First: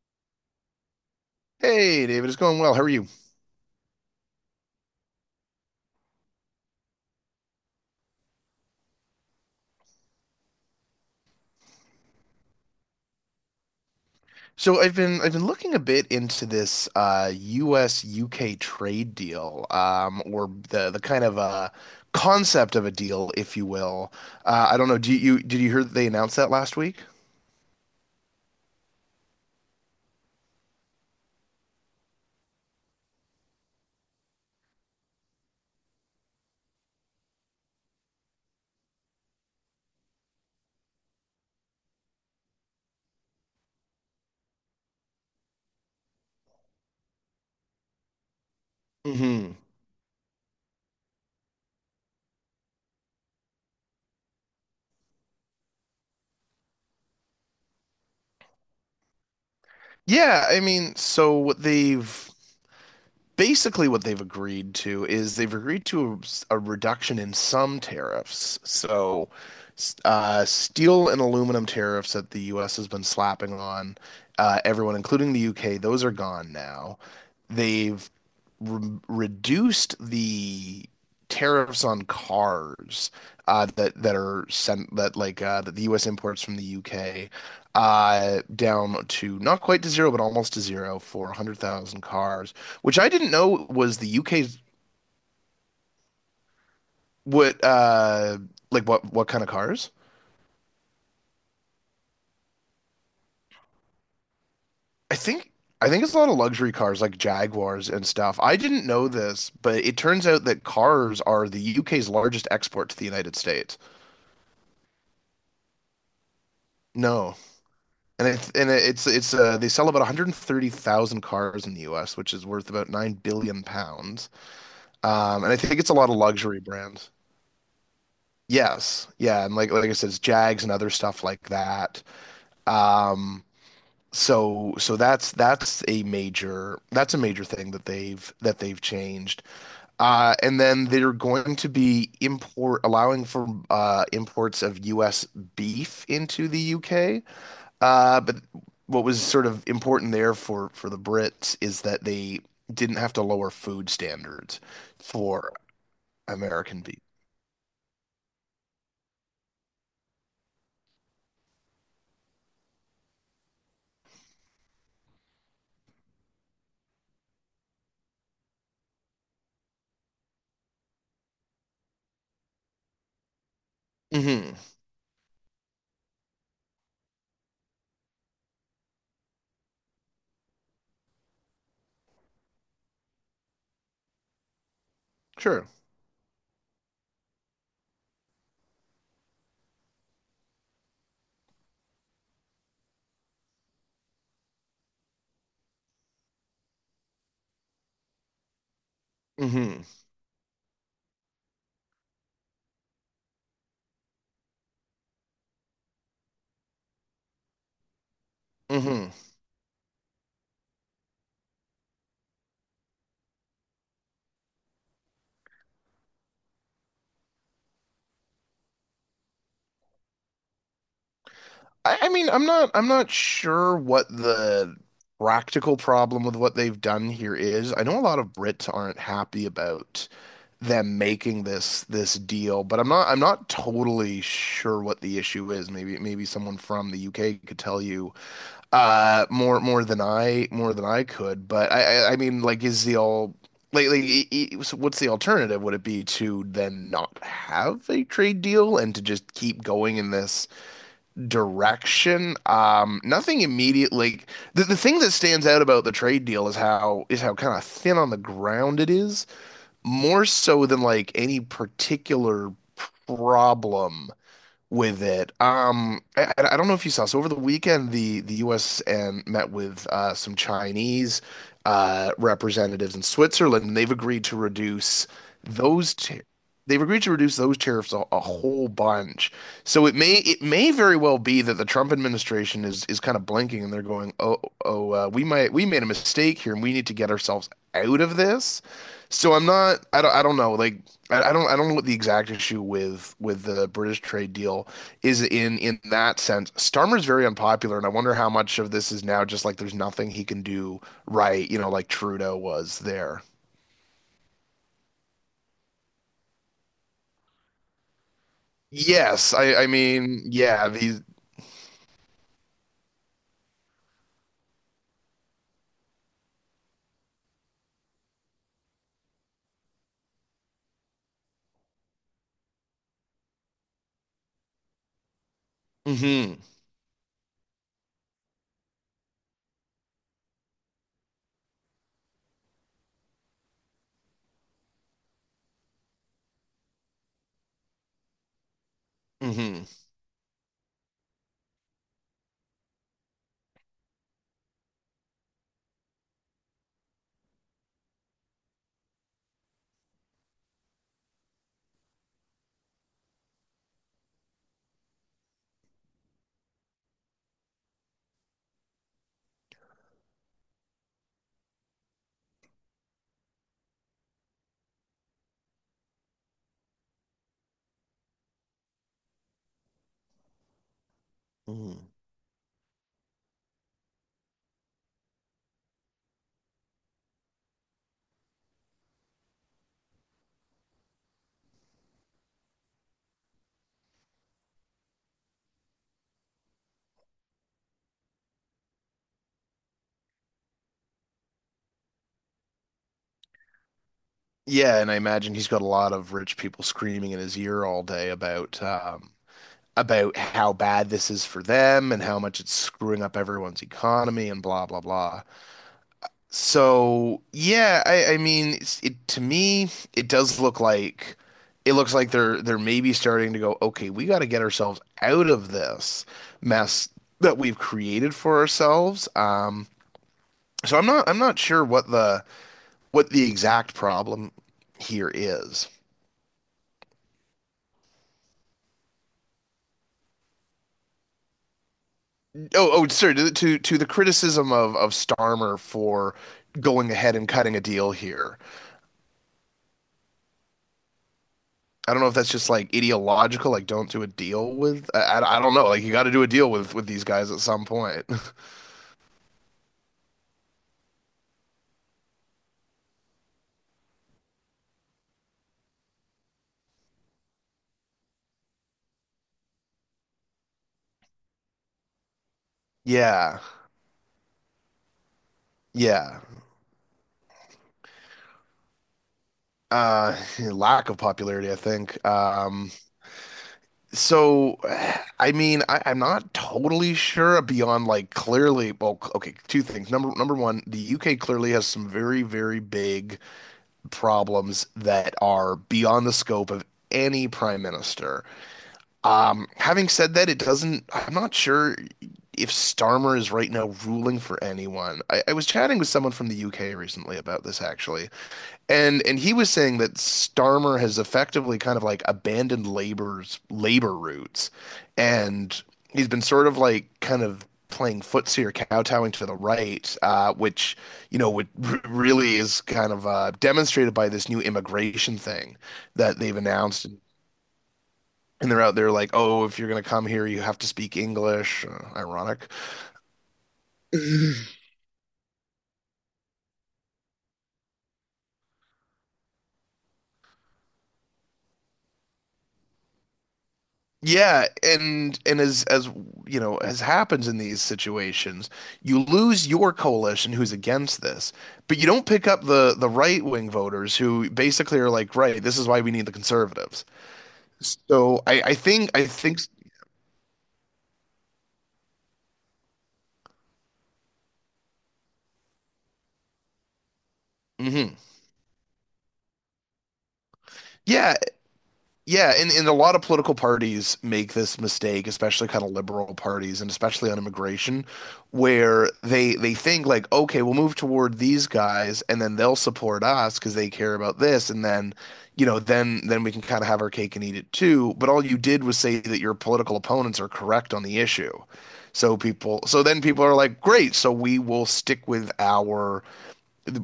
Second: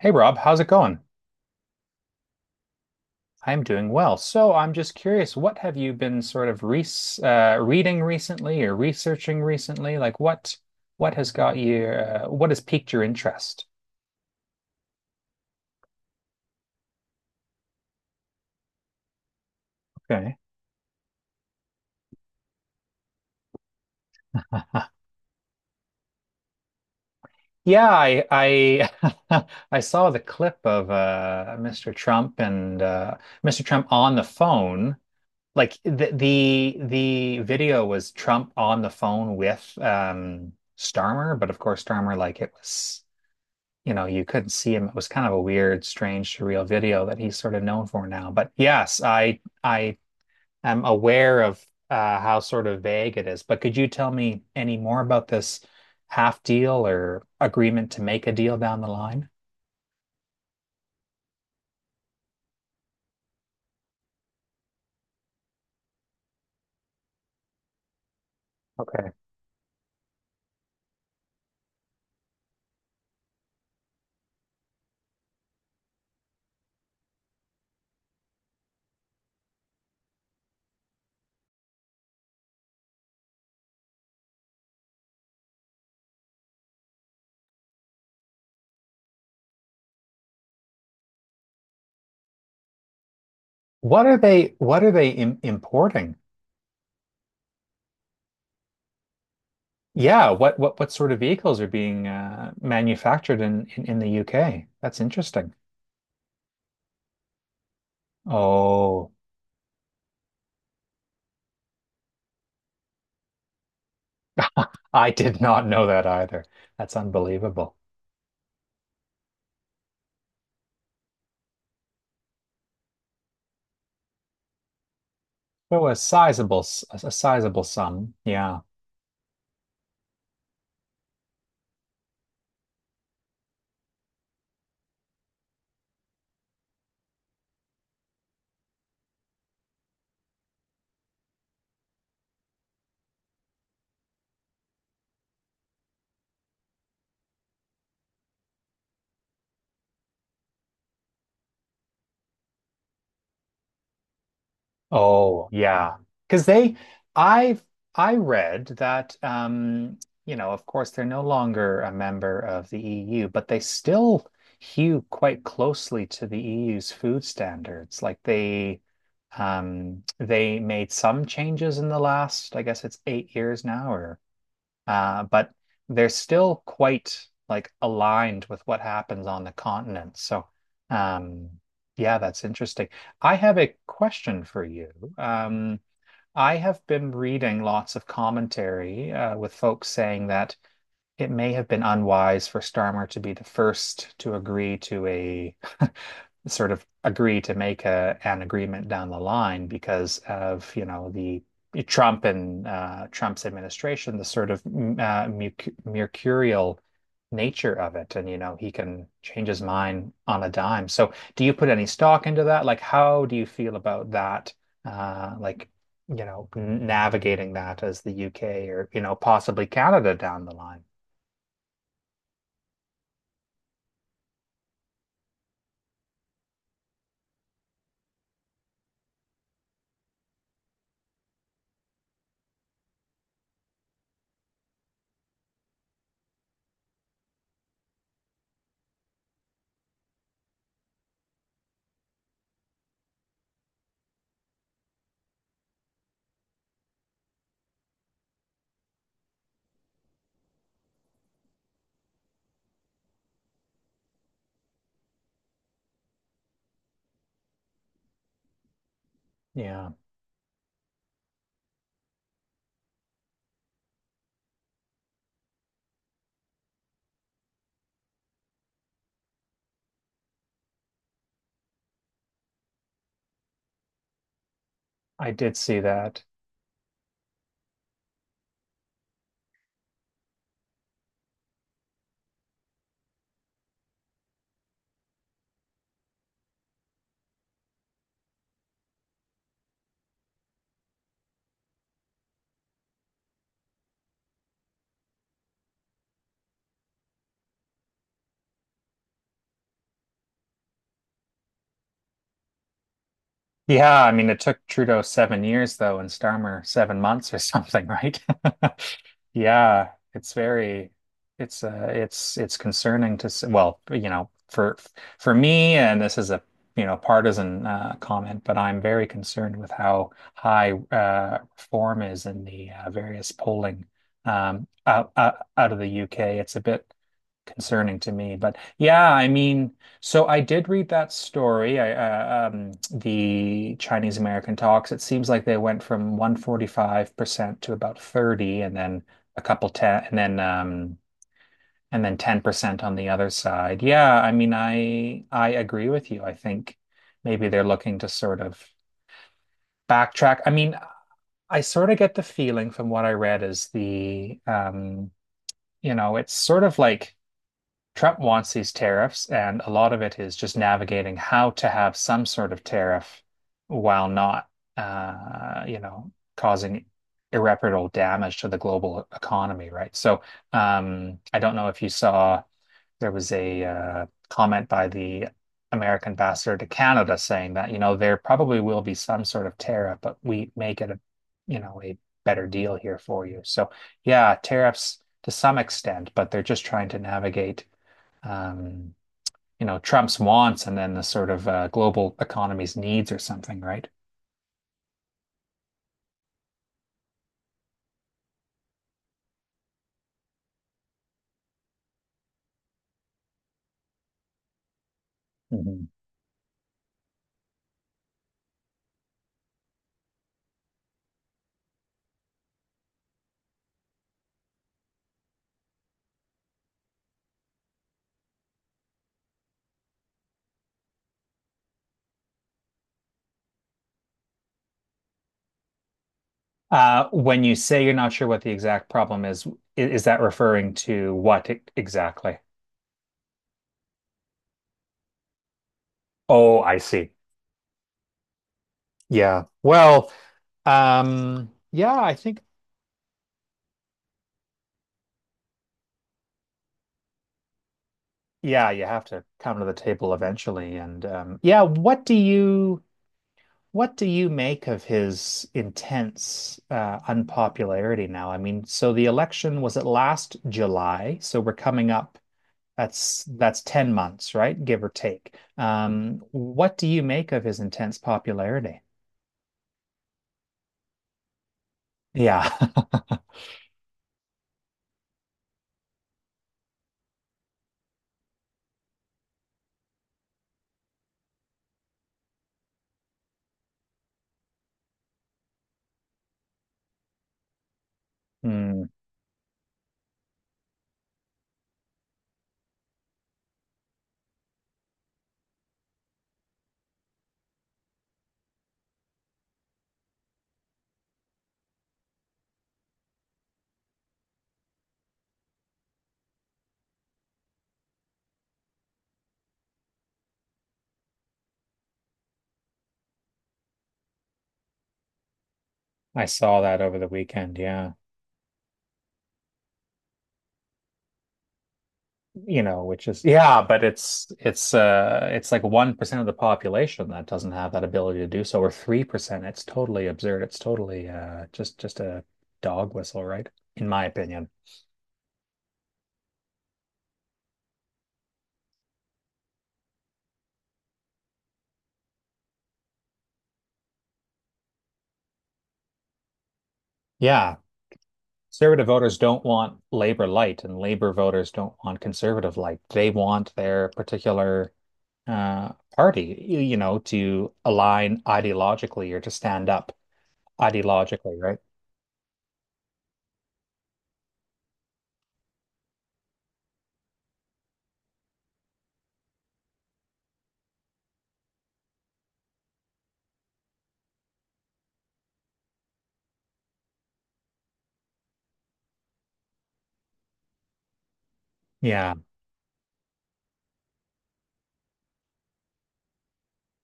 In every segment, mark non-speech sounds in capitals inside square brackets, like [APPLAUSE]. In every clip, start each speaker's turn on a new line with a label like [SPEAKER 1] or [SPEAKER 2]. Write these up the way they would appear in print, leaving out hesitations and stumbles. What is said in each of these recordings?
[SPEAKER 1] Hey Rob, how's it going?
[SPEAKER 2] Hey David, it's going well. How are you?
[SPEAKER 1] I'm doing well. So I'm just curious, what have you been sort of re reading recently or researching recently? Like what has got you what has piqued your interest?
[SPEAKER 2] So I've been looking a bit into this U.S. UK trade deal,
[SPEAKER 1] Okay.
[SPEAKER 2] or the kind of concept of a deal, if you will. I don't know. Do you did you hear that they announced that last week?
[SPEAKER 1] Yeah, I [LAUGHS] I saw the clip of Mr. Trump and Mr. Trump on the phone. Like the video was Trump on the phone with Starmer, but of course Starmer like it was, you know, you couldn't see him. It was kind of a weird, strange, surreal video that he's sort of known for now. But yes, I
[SPEAKER 2] hmm
[SPEAKER 1] I am aware of how sort of vague it is. But could you tell me any more about this half deal or agreement to make a deal down the line?
[SPEAKER 2] Yeah, I mean, so what they've basically what they've agreed to is they've agreed to a reduction in some tariffs.
[SPEAKER 1] Okay.
[SPEAKER 2] So, steel and aluminum tariffs that the U.S. has been slapping on everyone, including the U.K., those are gone now. They've re reduced the tariffs on cars that that are sent that like that the U.S. imports from the U.K. Down to not quite to zero but almost to zero for 100,000 cars, which I didn't know was the UK's.
[SPEAKER 1] What are they im importing?
[SPEAKER 2] What uh like what kind of cars?
[SPEAKER 1] Yeah, what sort of vehicles are being manufactured in, in the UK? That's
[SPEAKER 2] I think
[SPEAKER 1] interesting.
[SPEAKER 2] I think it's a lot of luxury cars like Jaguars and stuff. I didn't know
[SPEAKER 1] Oh,
[SPEAKER 2] this, but it turns out that cars are the UK's largest export to the United States.
[SPEAKER 1] [LAUGHS] I did not know that either. That's
[SPEAKER 2] No.
[SPEAKER 1] unbelievable.
[SPEAKER 2] And it's they sell about 130,000 cars in the US, which is worth about 9 billion pounds. And I think
[SPEAKER 1] Well,
[SPEAKER 2] it's a lot of luxury
[SPEAKER 1] a
[SPEAKER 2] brands.
[SPEAKER 1] sizable sum. Yeah.
[SPEAKER 2] Yes. Yeah, and like I said, it's Jags and other stuff like that. Um so that's that's a major thing that they've changed. And then they're going to be import allowing for imports of US beef into the UK. But what was sort of important there for the Brits is that they didn't have to lower food standards
[SPEAKER 1] Oh,
[SPEAKER 2] for
[SPEAKER 1] yeah. Because
[SPEAKER 2] American beef.
[SPEAKER 1] I've, I read that, you know, of course, they're no longer a member of the EU, but they still hew quite closely to the EU's food standards. Like they made some changes in the last, I guess it's 8 years now, or
[SPEAKER 2] hmm
[SPEAKER 1] but they're still quite like aligned with what happens on the continent. So, um, yeah, that's interesting. I have a question for you.
[SPEAKER 2] Sure.
[SPEAKER 1] Um, I have been reading lots of commentary with folks saying that it may have been unwise for Starmer to be the first to agree to a [LAUGHS] sort of agree to make a an agreement down the line
[SPEAKER 2] hmm
[SPEAKER 1] because of, you know, the Trump and Trump's administration, the sort of mercurial nature of it, and you know, he can
[SPEAKER 2] hmm
[SPEAKER 1] change his mind on a dime. So, do you put any stock into that? Like, how do you feel about that? Like, you know, navigating that as the UK or, you know, possibly Canada down the line.
[SPEAKER 2] I mean, I'm not sure what the practical problem with what they've done here is. I know a lot of Brits aren't happy about them making this deal, but I'm not totally sure what the issue is. Maybe someone from the UK could tell you more more than I could. But I mean, like is the all like, e- e- so what's the alternative? Would it be to then not have a trade deal and to just keep going in this direction? Nothing immediate. Like the thing that stands out about the trade deal is how kind of thin on the ground it is,
[SPEAKER 1] Yeah,
[SPEAKER 2] more so than like any particular problem with it. I don't know if you saw. So over the weekend, the U.S. and met with some Chinese representatives in Switzerland, and they've agreed to reduce
[SPEAKER 1] I did see
[SPEAKER 2] those. T
[SPEAKER 1] that.
[SPEAKER 2] those tariffs a whole bunch. So it may very well be that the Trump administration is kind of blinking, and they're going, "Oh, oh, we made a mistake here, and we need to get ourselves out of this." So I'm not. I don't. I don't know. Like I don't know what the exact issue with the British trade deal is in that sense. Starmer's very unpopular, and I wonder how much of this is now just like there's nothing he can do, right? You know, like Trudeau was there.
[SPEAKER 1] Yeah, I mean, it took Trudeau 7 years though, and Starmer 7 months or something, right? [LAUGHS]
[SPEAKER 2] Yes, I
[SPEAKER 1] Yeah,
[SPEAKER 2] mean, yeah, these
[SPEAKER 1] it's it's concerning to s well, you know, for me, and this is a you know partisan comment, but I'm very concerned with how high reform is in the various polling out of the UK.
[SPEAKER 2] hmm
[SPEAKER 1] It's a bit concerning to me. But yeah, I mean, so I did read that story, the Chinese American talks. It seems like they went from 145% to about 30 and then a
[SPEAKER 2] hmm
[SPEAKER 1] couple 10 and then 10% on the other side. Yeah, I mean, I agree with you. I think maybe they're looking to sort of backtrack. I mean, I sort of get the feeling from what I read is the you know, it's sort of like Trump wants these tariffs, and a lot of it is just navigating how to have some sort of tariff while not, you know, causing irreparable damage to the global economy, right? So, I don't know if you
[SPEAKER 2] hmm
[SPEAKER 1] saw there was a comment by the American ambassador to Canada saying that, you know, there probably will be some sort of tariff, but we may get you know, a better deal here for you. So, yeah, tariffs to some extent, but they're just trying to navigate um, you know, Trump's wants and then the sort of global economy's needs or something, right?
[SPEAKER 2] yeah, and I imagine he's got a lot of rich people screaming in his ear all day about how bad this is for them and how much it's screwing up everyone's economy and blah blah blah.
[SPEAKER 1] Mhm.
[SPEAKER 2] So yeah, I mean, it to me, it does look like it looks like they're maybe starting to go, okay, we got to get ourselves out of this mess that we've created for ourselves. So I'm not sure what the exact problem here is.
[SPEAKER 1] When you say you're not sure what the exact problem is that referring to what e- exactly?
[SPEAKER 2] Oh, oh, sorry, to the criticism of Starmer for
[SPEAKER 1] Oh, I
[SPEAKER 2] going
[SPEAKER 1] see.
[SPEAKER 2] ahead and cutting a deal here.
[SPEAKER 1] Yeah. Well,
[SPEAKER 2] I
[SPEAKER 1] yeah,
[SPEAKER 2] don't know if
[SPEAKER 1] I
[SPEAKER 2] that's
[SPEAKER 1] think,
[SPEAKER 2] just like ideological, like don't do a deal with. I don't know. Like you got to do a deal with these guys at some point. [LAUGHS]
[SPEAKER 1] yeah, you have to come to the table eventually. And yeah, what do you make of his intense unpopularity now? I mean, so the election was at last July? So we're coming up. That's
[SPEAKER 2] yeah,
[SPEAKER 1] that's 10 months, right? Give or take.
[SPEAKER 2] yeah.
[SPEAKER 1] What do you make of his intense popularity?
[SPEAKER 2] Lack of popularity, I think.
[SPEAKER 1] Yeah. [LAUGHS]
[SPEAKER 2] So, I mean, I'm not totally sure beyond like clearly. Well, okay, two things. Number one, the UK clearly has some very very big problems that are beyond the scope of any prime minister.
[SPEAKER 1] Hmm.
[SPEAKER 2] Having said that, it doesn't, I'm not sure if Starmer is right now ruling for anyone. I was chatting with someone from the UK recently about this actually, and he was saying that Starmer has effectively kind of like abandoned labor roots, and he's been sort of like kind of playing footsie or kowtowing to the right, which you know would r really is kind of demonstrated by this new immigration thing that
[SPEAKER 1] I
[SPEAKER 2] they've
[SPEAKER 1] saw that
[SPEAKER 2] announced,
[SPEAKER 1] over the weekend. Yeah.
[SPEAKER 2] and they're out there like, oh, if you're gonna come here, you have to speak English. Ironic.
[SPEAKER 1] You know, which is yeah, but it's
[SPEAKER 2] [LAUGHS]
[SPEAKER 1] it's uh it's like 1% of the population that doesn't have that ability to do so, or 3%. It's totally absurd. It's totally just a dog whistle, right? In my
[SPEAKER 2] Yeah,
[SPEAKER 1] opinion.
[SPEAKER 2] and as you know, as happens in these situations, you lose your coalition who's against this, but you don't pick up the right wing voters who basically are like, right, this is why we need the conservatives.
[SPEAKER 1] Yeah.
[SPEAKER 2] So
[SPEAKER 1] Conservative
[SPEAKER 2] I
[SPEAKER 1] voters
[SPEAKER 2] think
[SPEAKER 1] don't want Labor light, and Labor voters don't want conservative light. They want their particular party, you know, to
[SPEAKER 2] mhm.
[SPEAKER 1] align ideologically or to stand up
[SPEAKER 2] Yeah,
[SPEAKER 1] ideologically, right?
[SPEAKER 2] yeah, and a lot of political parties make this mistake, especially kind of liberal parties and especially on immigration, where they think like, okay, we'll move toward these guys and then they'll support us because they care about this, and then, you know, then we can kind of have our cake and eat it too. But all you did was say that your political opponents are correct on the issue.
[SPEAKER 1] Yeah.
[SPEAKER 2] So then people are like, great, so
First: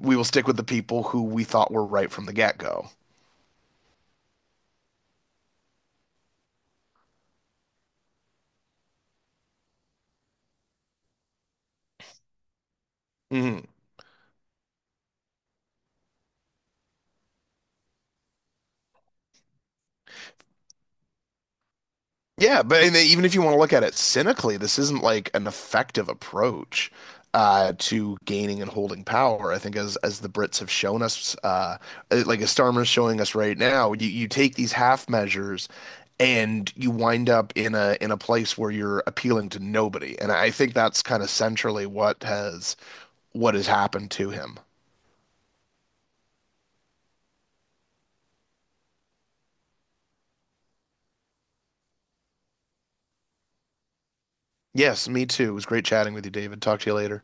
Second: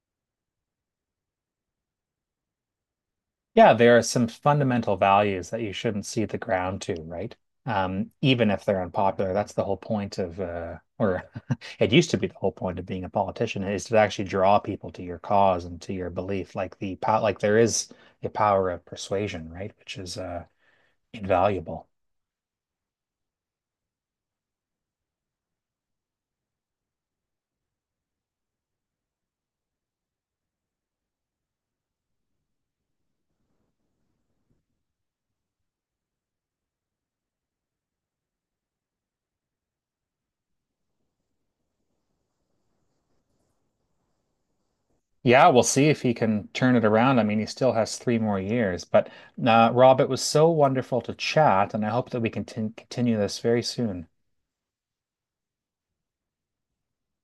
[SPEAKER 2] we will stick with the people who we thought were right from the get-go.
[SPEAKER 1] Yeah, there are some fundamental values that you shouldn't see the ground to, right? Even if they're unpopular, that's the whole point of, or [LAUGHS] it used to be the whole point of being a politician
[SPEAKER 2] Mhm.
[SPEAKER 1] is to actually draw people to your cause and to your belief. Like the power, like there is a power of persuasion, right? Which is invaluable.
[SPEAKER 2] Yeah, but and they- even if you want to look at it cynically, this isn't like an effective approach to gaining and holding power. I think as the Brits have shown us, like as Starmer's showing us right now, you take these half measures and you wind up in a place where you're appealing to nobody. And I think that's kind of centrally what has happened to him.
[SPEAKER 1] Yeah, we'll see if he can turn it around. I mean, he still has 3 more years. But Rob, it was so wonderful to chat, and I hope that we can tin- continue this very soon.
[SPEAKER 2] Yes, me too. It was great chatting with you, David. Talk to you later.